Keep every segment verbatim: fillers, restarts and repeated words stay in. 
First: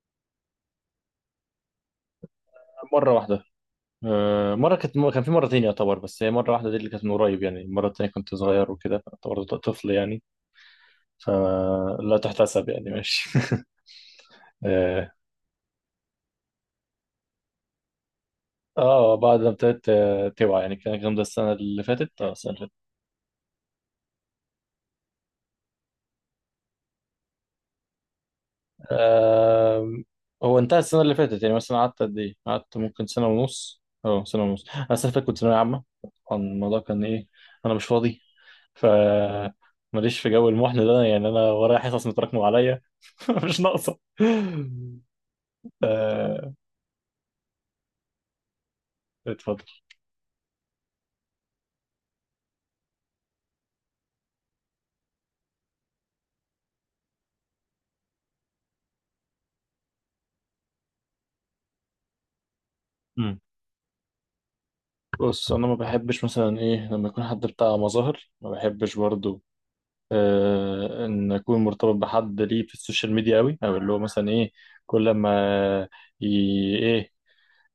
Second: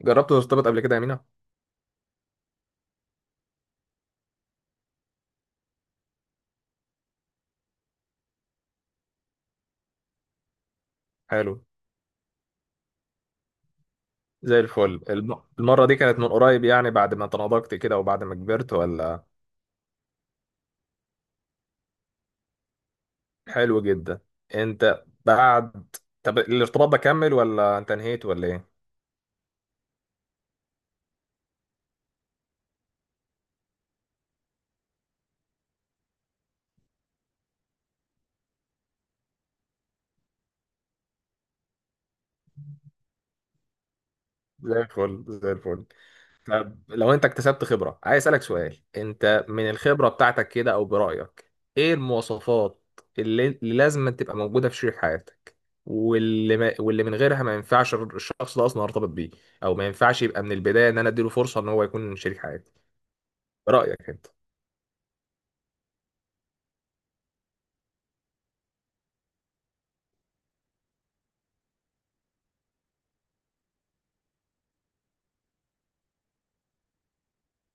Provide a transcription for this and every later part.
جربت ترتبط قبل كده يا مينا؟ مرة واحدة. آه، مرة كانت كان في مرتين يعتبر، بس هي مرة واحدة دي اللي كانت من قريب، يعني المرة التانية كنت صغير وكده يعتبر طفل، يعني حلو. فلا تحتسب، يعني ماشي. زي الفل، اه. الم- المرة دي كانت من قريب يعني بعد ما تناضجت كده وبعد ما كبرت آه، ولا؟ بعد ما ابتديت آه، توعى، يعني كان الكلام ده السنة اللي فاتت، اه السنة اللي فاتت. حلو جدا. انت بعد، طب الارتباط ده كمل ولا انت انهيت ولا ايه؟ آه، هو انتهى السنة اللي فاتت، يعني مثلا قعدت قد ايه؟ قعدت ممكن سنة ونص اه سنة ونص. انا السنة اللي فاتت كنت ثانوية عامة، طبعاً الموضوع كان ايه، انا مش فاضي، ف ماليش في جو المحن ده، يعني انا ورايا حصص متراكمه عليا. مش ناقصه. زي الفل زي الفل. آه، طب لو انت اكتسبت خبرة، عايز اسألك سؤال، انت اتفضل. من الخبرة بتاعتك كده او برأيك، ايه المواصفات اللي, اللي لازم تبقى موجودة في شريك حياتك، واللي ما... واللي من غيرها ما ينفعش الشخص ده اصلا ارتبط بيه، او ما ينفعش يبقى من البداية ان انا اديله فرصة ان هو يكون شريك حياتي، مم. برأيك انت. بص، انا ما بحبش مثلا ايه لما يكون حد بتاع مظاهر، ما بحبش برضو آه ان اكون مرتبط بحد ليه في السوشيال ميديا قوي، او اللي هو مثلا ايه، كل ما ي... ايه،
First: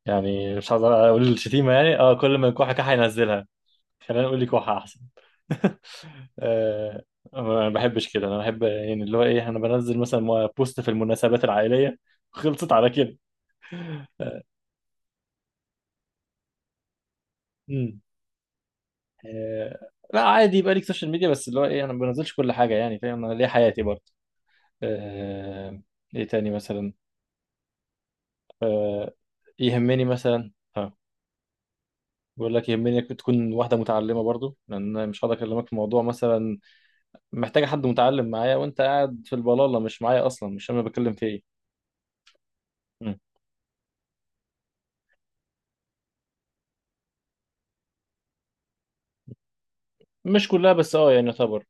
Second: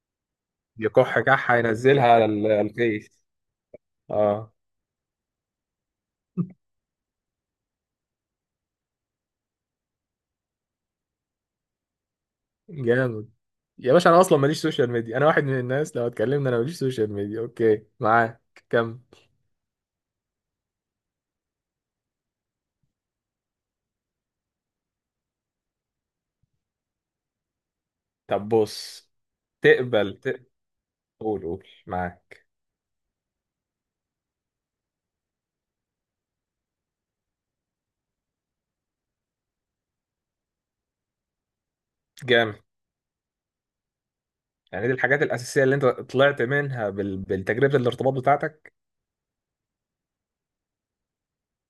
يعني مش عايز يكح اقول كحة الشتيمه، يعني ينزلها اه على كل ما ال- يكون حاجه الفيس. هينزلها. خليني اقول لك اه. واحد احسن. آه. ما بحبش كده، انا بحب يعني اللي هو ايه انا بنزل مثلا مو- بوست في المناسبات العائليه. خلصت على كده. جامد. يا باشا انا اصلا آه. ماليش سوشيال ميديا، انا واحد من الناس، لو اتكلمنا انا ماليش سوشيال ميديا، اوكي امم. معاك؟ كم؟ آه، لا عادي يبقى ليك سوشيال ميديا، بس اللي هو ايه انا ما بنزلش كل حاجه، يعني فاهم، انا ليا حياتي برضه. آه. ايه تاني مثلا؟ طب بص، آه، يهمني تقبل، مثلا ها. قول قول معاك. بقول لك، يهمني إنك تكون واحده متعلمه برضو، لان أنا مش هقدر اكلمك في موضوع مثلا محتاجه حد متعلم معايا وانت قاعد في البلاله مش معايا، اصلا مش فاهم انا بتكلم في جامد. ايه. يعني دي الحاجات الأساسية اللي أنت طلعت منها بال... بالتجربة الارتباط بتاعتك. مش كلها بس اه يعني يعتبر.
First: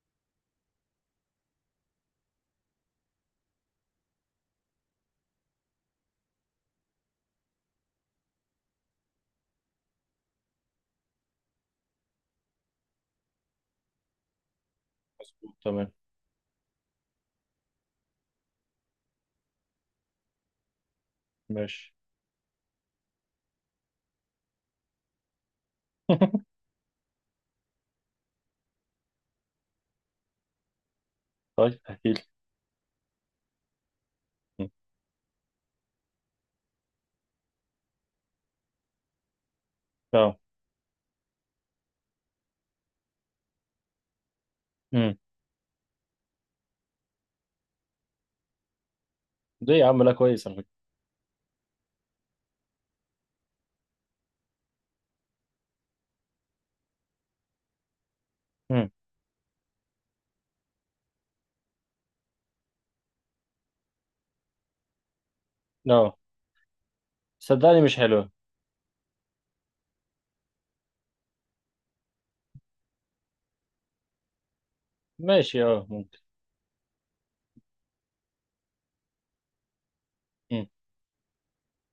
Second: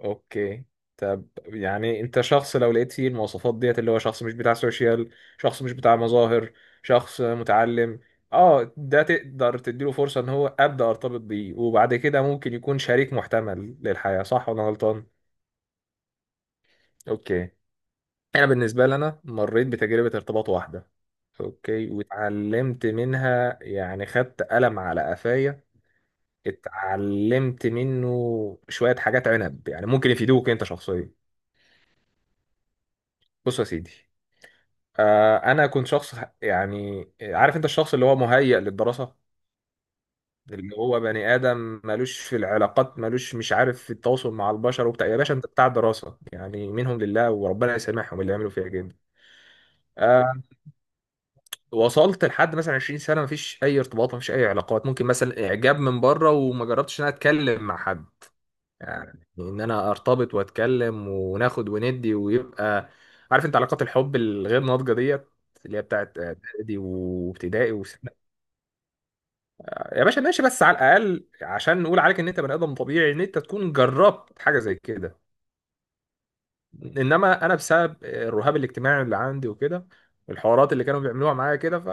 أوكي. طب يعني أنت شخص لو لقيت فيه المواصفات ديت، اللي هو شخص مش بتاع سوشيال، شخص مش بتاع مظاهر، شخص متعلم، اه، ده تقدر تديله فرصة إن هو أبدأ أرتبط بيه وبعد كده ممكن يكون شريك محتمل للحياة، صح ولا أنا غلطان؟ مظبوط تمام. أوكي. أنا بالنسبة لي أنا مريت بتجربة ارتباط واحدة، اوكي، ماشي. واتعلمت منها يعني خدت قلم على قفايا. اتعلمت منه شوية حاجات عنب يعني ممكن يفيدوك انت شخصيا. طيب احكي لي. بص يا سيدي، آه، انا كنت شخص ه- يعني عارف انت، الشخص اللي هو مهيأ للدراسة، اه. اللي هو بني آدم مالوش في العلاقات، مالوش مش عارف في التواصل مع البشر وبتاع، امم. يا باشا انت بتاع الدراسة يعني، منهم لله وربنا يسامحهم اللي عملوا فيها جدا. ليه يا عم؟ لا، آه، كويس على فكره. وصلت لحد مثلا عشرين سنة مفيش أي ارتباط، مفيش أي علاقات، ممكن مثلا إعجاب من بره، وما جربتش إن أنا أتكلم مع حد، امم. يعني ان انا ارتبط واتكلم وناخد وندي ويبقى، عارف انت، علاقات الحب الغير ناضجه ديت، اللي هي بتاعت اه. اعدادي وابتدائي صدقني مش وسنة. حلوه. يا باشا ماشي، بس على الاقل عشان نقول عليك ان انت بني ادم طبيعي ان انت تكون جربت حاجه زي كده. ماشي، اه ممكن. انما انا بسبب الرهاب الاجتماعي اللي عندي وكده، امم. الحوارات اللي كانوا بيعملوها معايا كده، ف...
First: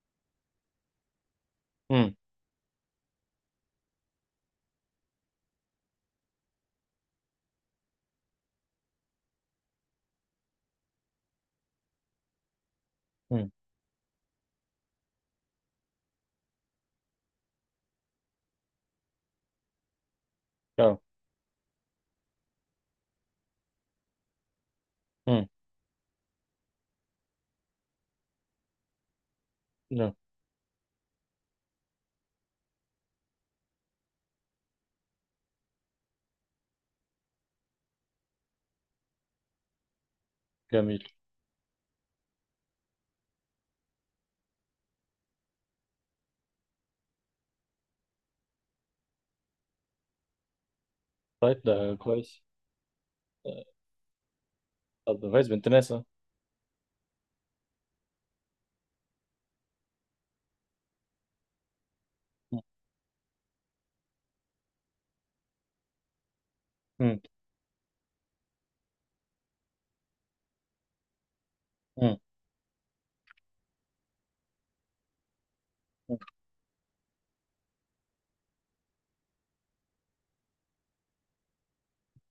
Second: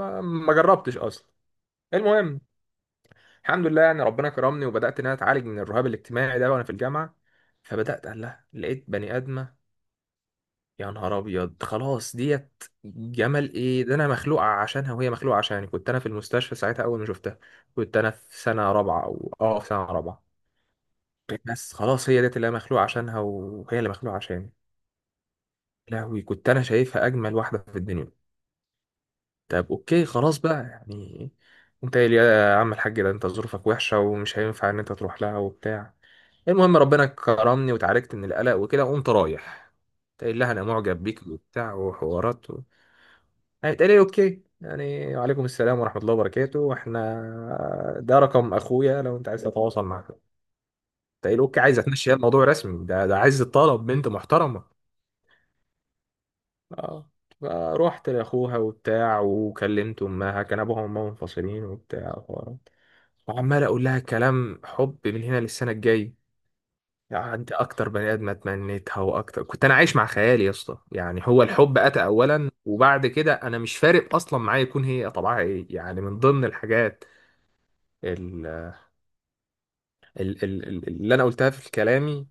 فما جربتش اصلا. امم. المهم، الحمد لله يعني ربنا كرمني وبدات ان انا اتعالج من الرهاب الاجتماعي ده وانا في الجامعه. فبدات قال لها لقيت بني ادمه. يا نهار ابيض، خلاص ديت امم. جمل، ايه ده، انا مخلوق عشانها وهي مخلوقه عشاني. كنت انا في المستشفى ساعتها اول ما شفتها. كنت انا في سنه رابعه او اه في سنه رابعه. اه. بس خلاص، هي ديت اللي انا مخلوق عشانها وهي اللي مخلوقه عشاني. امم. لهوي كنت انا شايفها اجمل واحده في الدنيا. طب اوكي لا. خلاص بقى يعني، انت قايل يا عم الحاج، ده انت ظروفك وحشة ومش هينفع ان انت تروح لها وبتاع. المهم ربنا كرمني وتعالجت من القلق وكده وقمت رايح تقول لها انا معجب جميل. بيك وبتاع وحوارات و... هيتقال لي اوكي يعني، وعليكم السلام ورحمة الله وبركاته، احنا ده رقم اخويا لو انت عايز تتواصل معاه. تقول اوكي، طيب عايز ده اتمشي كويس. الموضوع رسمي، ده ده عايز طلب بنت محترمة. طب ده كويس، بنت ناس، اه. اه. فروحت لاخوها وبتاع وكلمت امها، كان ابوها وامها منفصلين وبتاع وحوارات. وعمال اقول لها كلام حب من هنا للسنه الجايه. امم. يعني انت اكتر بني ادم اتمنيتها، واكتر كنت انا عايش مع خيالي يا اسطى، يعني هو الحب اتى امم. اولا، وبعد كده انا مش فارق اصلا معايا يكون هي طبعها ايه، يعني من ضمن الحاجات ال- ال- ال- اللي انا قلتها في كلامي،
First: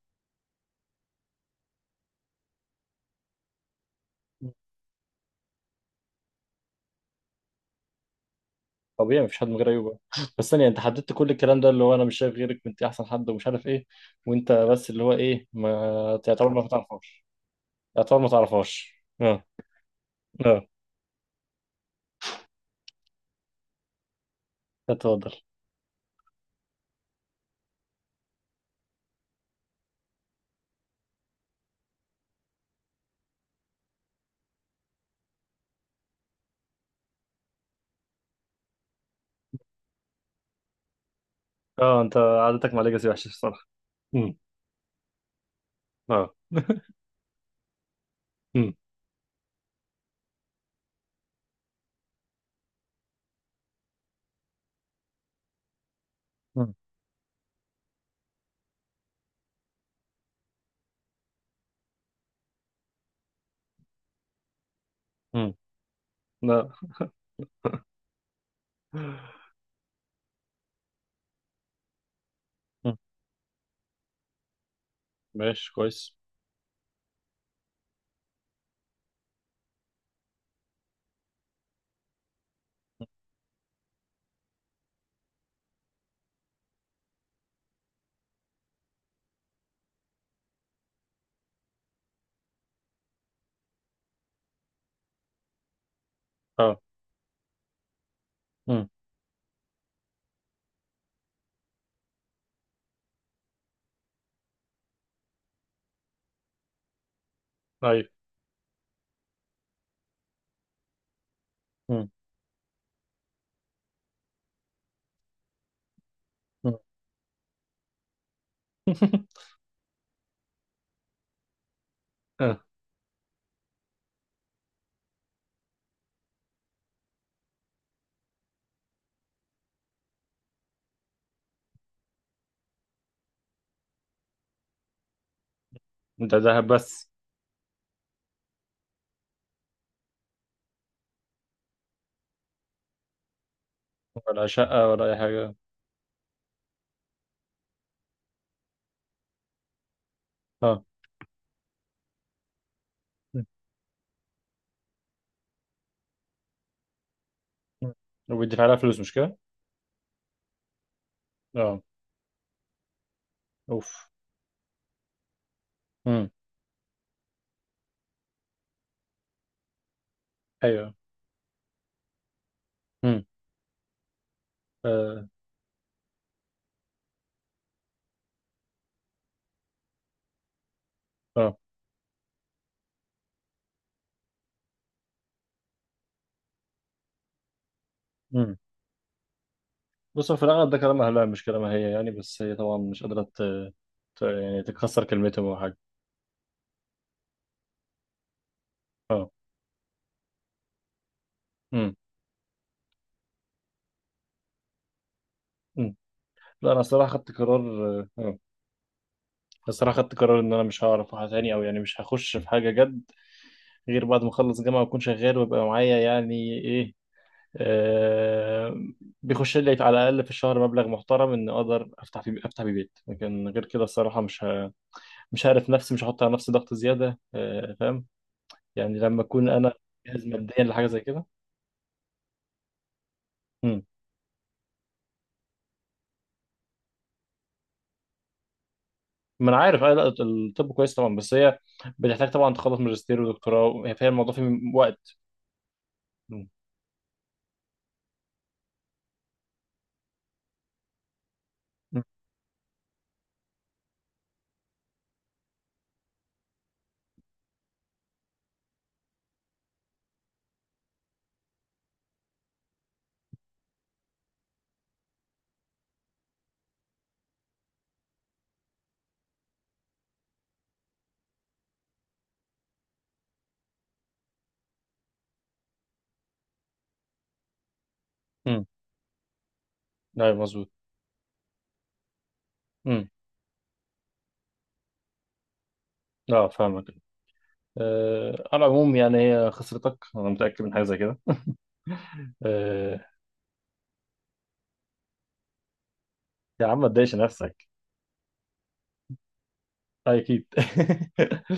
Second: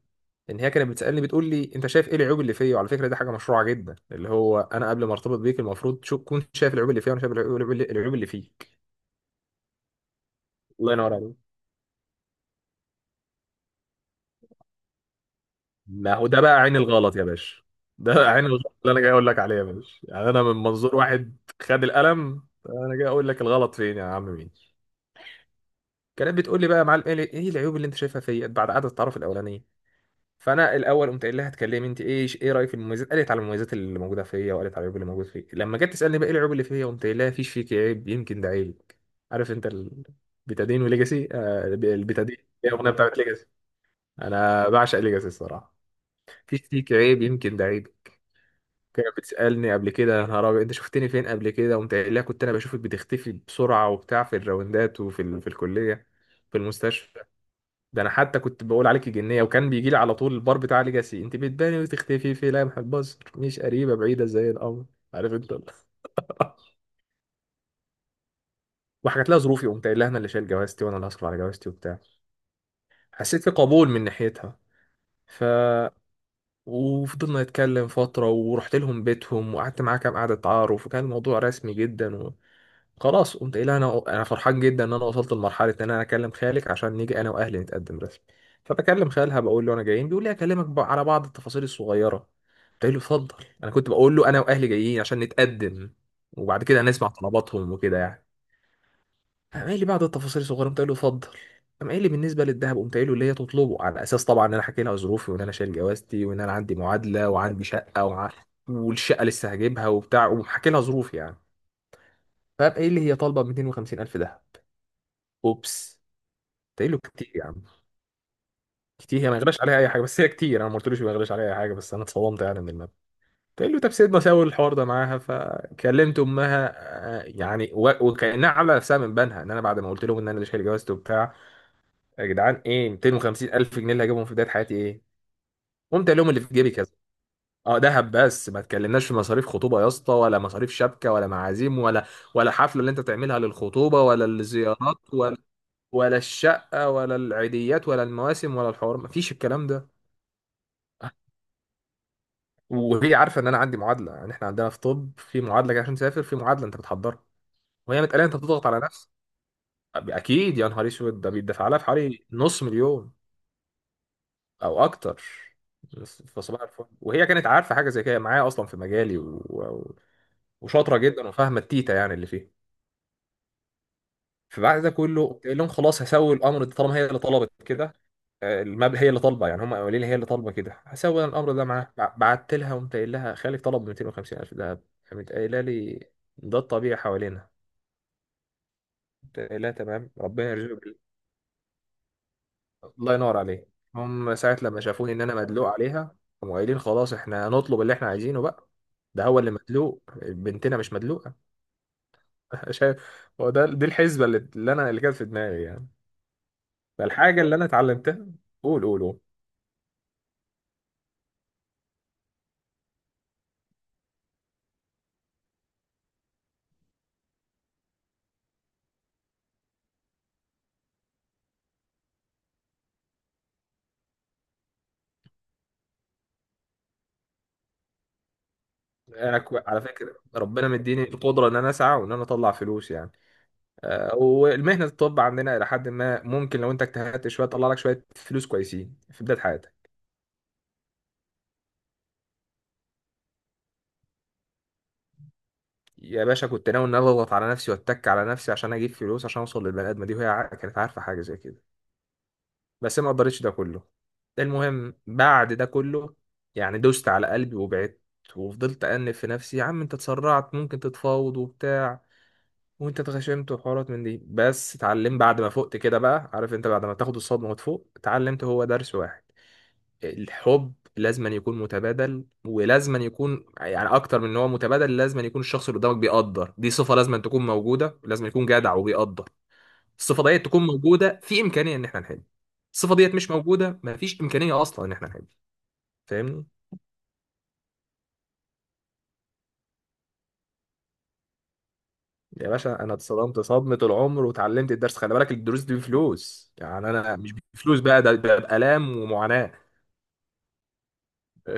ان هي كانت بتسالني بتقول لي انت شايف ايه العيوب اللي فيا، وعلى فكره دي حاجه مشروعه جدا، اللي أمم. هو انا قبل ما ارتبط بيك المفروض تكون شايف العيوب اللي فيا، وانا شايف العيوب العيوب اللي العيوب اللي فيك. طبيعي مفيش حد من غير عيوب. آه. بس ثانيه، انت الله حددت ينور كل عليك. الكلام ده اللي هو انا مش شايف غيرك، انت احسن حد، ومش عارف ايه، وانت بس اللي هو ايه ما ما هو ده تعتبر بقى ما عين الغلط يا تعرفهاش. باشا، ده تعتبر ما بقى عين الغلط اللي تعرفهاش، انا جاي اقول لك اه. عليه يا باشا، يعني انا من اه، منظور واحد خد القلم، انا جاي اقول لك الغلط فين يا عم مين. اتفضل. كانت بتقول لي بقى يا معلم ايه إيه العيوب اللي انت شايفها فيا بعد قعده التعارف الاولانيه. فانا الاول قمت قايل لها اتكلمي انت، ايه ايه رايك في المميزات؟ قالت على المميزات اللي موجوده فيا، وقالت على العيوب اللي موجود فيا. لما جت تسالني بقى ايه العيوب اللي فيا، قمت قايل لها فيش فيك عيب يمكن ده عيبك، عارف انت، البيتادين وليجاسي. آه الب- اه، انت البيتادين، هي عادتك مع الاغنيه ليجاسي بتاعت وحشه ليجاسي. الصراحه. مم. انا بعشق ليجاسي الصراحه. اه. فيش مم. فيك عيب يمكن ده عيبك. كانت بتسالني قبل كده يا نهار ابيض انت شفتني فين قبل كده، قمت قايل لها كنت انا بشوفك بتختفي بسرعه وبتاع في الراوندات، وفي ال... في الكليه، في مم. المستشفى. ده انا حتى كنت بقول عليك جنيه، وكان بيجي لي على طول البار بتاع ليجاسي، انت بتباني وتختفي في لمح البصر، مش قريبه بعيده زي القمر، عارف انت مم. ال- لا. وحكت لها ظروفي، قمت قايل لها انا اللي شايل جوازتي وانا اللي هصرف على جوازتي وبتاع. مم. حسيت في قبول من ناحيتها. ف ماشي كويس. وفضلنا نتكلم فتره، ورحت لهم بيتهم، وقعدت معاها كام قعده تعارف، وكان الموضوع رسمي جدا. خلاص قمت قايل انا انا فرحان جدا ان انا وصلت لمرحله ان انا اكلم خالك عشان نيجي انا واهلي نتقدم رسمي. فبكلم خالها بقول له انا جايين، بيقول لي اكلمك بقى على بعض التفاصيل الصغيره، قلت له اتفضل. انا كنت بقول له انا واهلي جايين عشان نتقدم، وبعد اه. كده نسمع طلباتهم وكده يعني. مم. قام قايل لي بعض التفاصيل الصغيره، قلت له اتفضل. قام قايل لي بالنسبه للذهب، قمت قايل له اللي هي تطلبه على اساس طبعا ان انا حكي لها ظروفي، وان انا شايل جوازتي، وان انا عندي معادله، وعندي شقه، ايوه. وع... والشقه لسه هجيبها وبتاع، وحكي لها ظروفي يعني. مم. فقام قايل لي هي طالبه ميتين وخمسين الف دهب. اوبس. مم. تقيله كتير يا عم. كتير، هي ما يغلاش عليها اي حاجه، بس هي كتير، انا ما قلتلوش ما يغلاش عليها اي حاجه، بس انا اتصدمت اه. يعني من الماب. تقول له طب سيدنا ساوي الحوار ده معاها، فكلمت امها. آه، يعني و- وكانها عامله نفسها من بنها، ان انا بعد ما قلت لهم ان انا اللي شايل جوازته وبتاع. يا جدعان، ايه ميتين وخمسين الف جنيه اللي هجيبهم في بدايه حياتي، ايه؟ قمت قال لهم ده اللي في ذهب جيبي كذا. بس؟ اه دهب بس، ما تكلمناش في مصاريف خطوبه يا اسطى، ولا مصاريف شبكه، ولا معازيم، ولا ولا حفله اللي انت تعملها للخطوبه، ولا ولا شقه الزيارات، ولا اي حاجه. ولا الشقة، ولا العيديات، ولا المواسم، ولا الحوار، مفيش الكلام ده. اه. وهي عارفة مم. ان انا عندي معادلة، يعني احنا عندنا في طب في معادلة كده عشان تسافر، في معادلة انت بتحضرها. مم. وهي متقالة انت وبيدفع بتضغط لها على فلوس، نفسك. مش كده؟ اكيد يا نهار اسود، ده بيدفع لها اه. في حوالي نص مليون، اوف. او اكتر. مم. فصباح الفل، وهي كانت عارفة حاجة زي كده معايا اصلا في مجالي و... و... ايوه. وشاطرة جدا وفاهمة التيتا يعني اللي فيه. مم. فبعد ده اه. كله قلت لهم خلاص هسوي الامر ده طالما هي اللي طلبت كده. آه، المبلغ هي اللي طالبه، يعني هم قايلين لي هي اللي طالبه كده، هسوي أنا الامر اه. ده معاها. بع- بعت لها قمت قايل لها خالي طلب ميتين وخمسين الف دهب. قامت قايله لي ده الطبيعي حوالينا. مم. قمت قايل لها تمام، بص، هو في ربنا الاغلب ده يرزقك بال- كلام اهلها مش كلامها هي يعني، بس هي طبعا مش الله قادره ينور ت... عليك. ت... هم ساعه يعني لما تكسر شافوني ان انا كلمتهم او مدلوق حاجه. عليها، هم قايلين خلاص احنا هنطلب اللي احنا عايزينه بقى، ده اه. هو اللي مدلوق، بنتنا مش مدلوقه. مم. شايف، هو ده دي الحسبه اللي اللي انا اللي كانت في دماغي يعني. مم. لا، انا الصراحه خدت فالحاجه اللي قرار، انا اتعلمتها، اه قول قول قول. بس انا خدت قرار ان انا مش هعرف أروح تاني، او يعني مش هخش في حاجه جد غير بعد ما اخلص جامعه واكون شغال ويبقى معايا يعني ايه، آه بيخش لي على الاقل في الشهر مبلغ محترم ان اقدر افتح في افتح بيه بيت، لكن غير كده الصراحه مش ه... مش هعرف نفسي، مش هحط على نفسي ضغط زياده، آه فاهم، يعني لما انا اكون كو- انا على فكره جاهز ماديا ربنا لحاجه زي مديني كده. القدره ان انا اسعى وان انا اطلع فلوس يعني. مم. آه، والمهنه الطب عندنا الى حد ما ممكن لو انت اجتهدت شويه تطلع لك شويه فلوس كويسين في بدايه ما انا حياتك. عارف. آه، لا الطب كويس طبعا، بس هي بتحتاج طبعا تخلص ماجستير ودكتوراه، هي فيها الموضوع فيه وقت. يا مم. باشا كنت ناوي ان أنا اضغط على نفسي واتك على نفسي عشان اجيب فلوس عشان اوصل للبني ادمه دي، وهي ع- كانت عارفه حاجه زي كده. مم. بس ما قدرتش ده كله. المهم بعد ده كله يعني دوست على قلبي وبعدت، وفضلت انف في نفسي يا عم انت اتسرعت ممكن تتفاوض وبتاع، وانت اتغشمت وحوارات من دي. بس اتعلم بعد ما فقت كده، بقى عارف انت بعد ما تاخد الصدمه وتفوق، اتعلمت هو درس واحد. الحب لازما يكون متبادل، ولازما يكون يعني اكتر من ان هو متبادل لازما يكون الشخص اللي قدامك بيقدر، دي صفه لازما تكون موجوده، لازما يكون مم. جدع وبيقدر. الصفه ايوه ديت تكون مظبوط. موجوده في امكانيه ان احنا نحب. الصفه مم. ديت مش موجوده، مفيش امكانيه اصلا ان احنا نحب، فاهمني؟ اه، فاهمك. أه، على العموم يعني هي خسرتك، انا متاكد من حاجه زي كده. يا باشا انا أه، اتصدمت صدمه العمر، وتعلمت الدرس، خلي بالك الدروس دي بفلوس، يا عم ما يعني تضايقش انا مش نفسك. بفلوس بقى، ده بقى بألام ومعاناه. آه، اكيد.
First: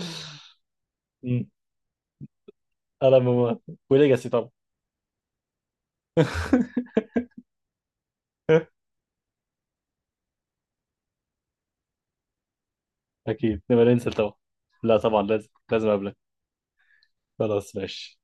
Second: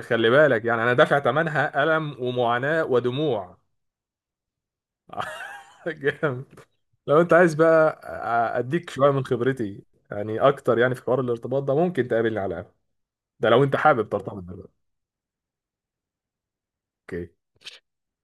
خلي بالك، يعني انا دافع مم. ثمنها الم ومعاناه انا ودموع. بموت. وليجاسي طبعا. جامد. لو انت عايز بقى اديك شويه من خبرتي، يعني اكتر، يعني في حوار الارتباط ده ممكن تقابلني على القهوه، ده اكيد لو انت نبقى حابب ننزل طبعا. ترتبط دلوقتي. لا، طبعا لازم لازم اقابلك. اوكي. خلاص ماشي.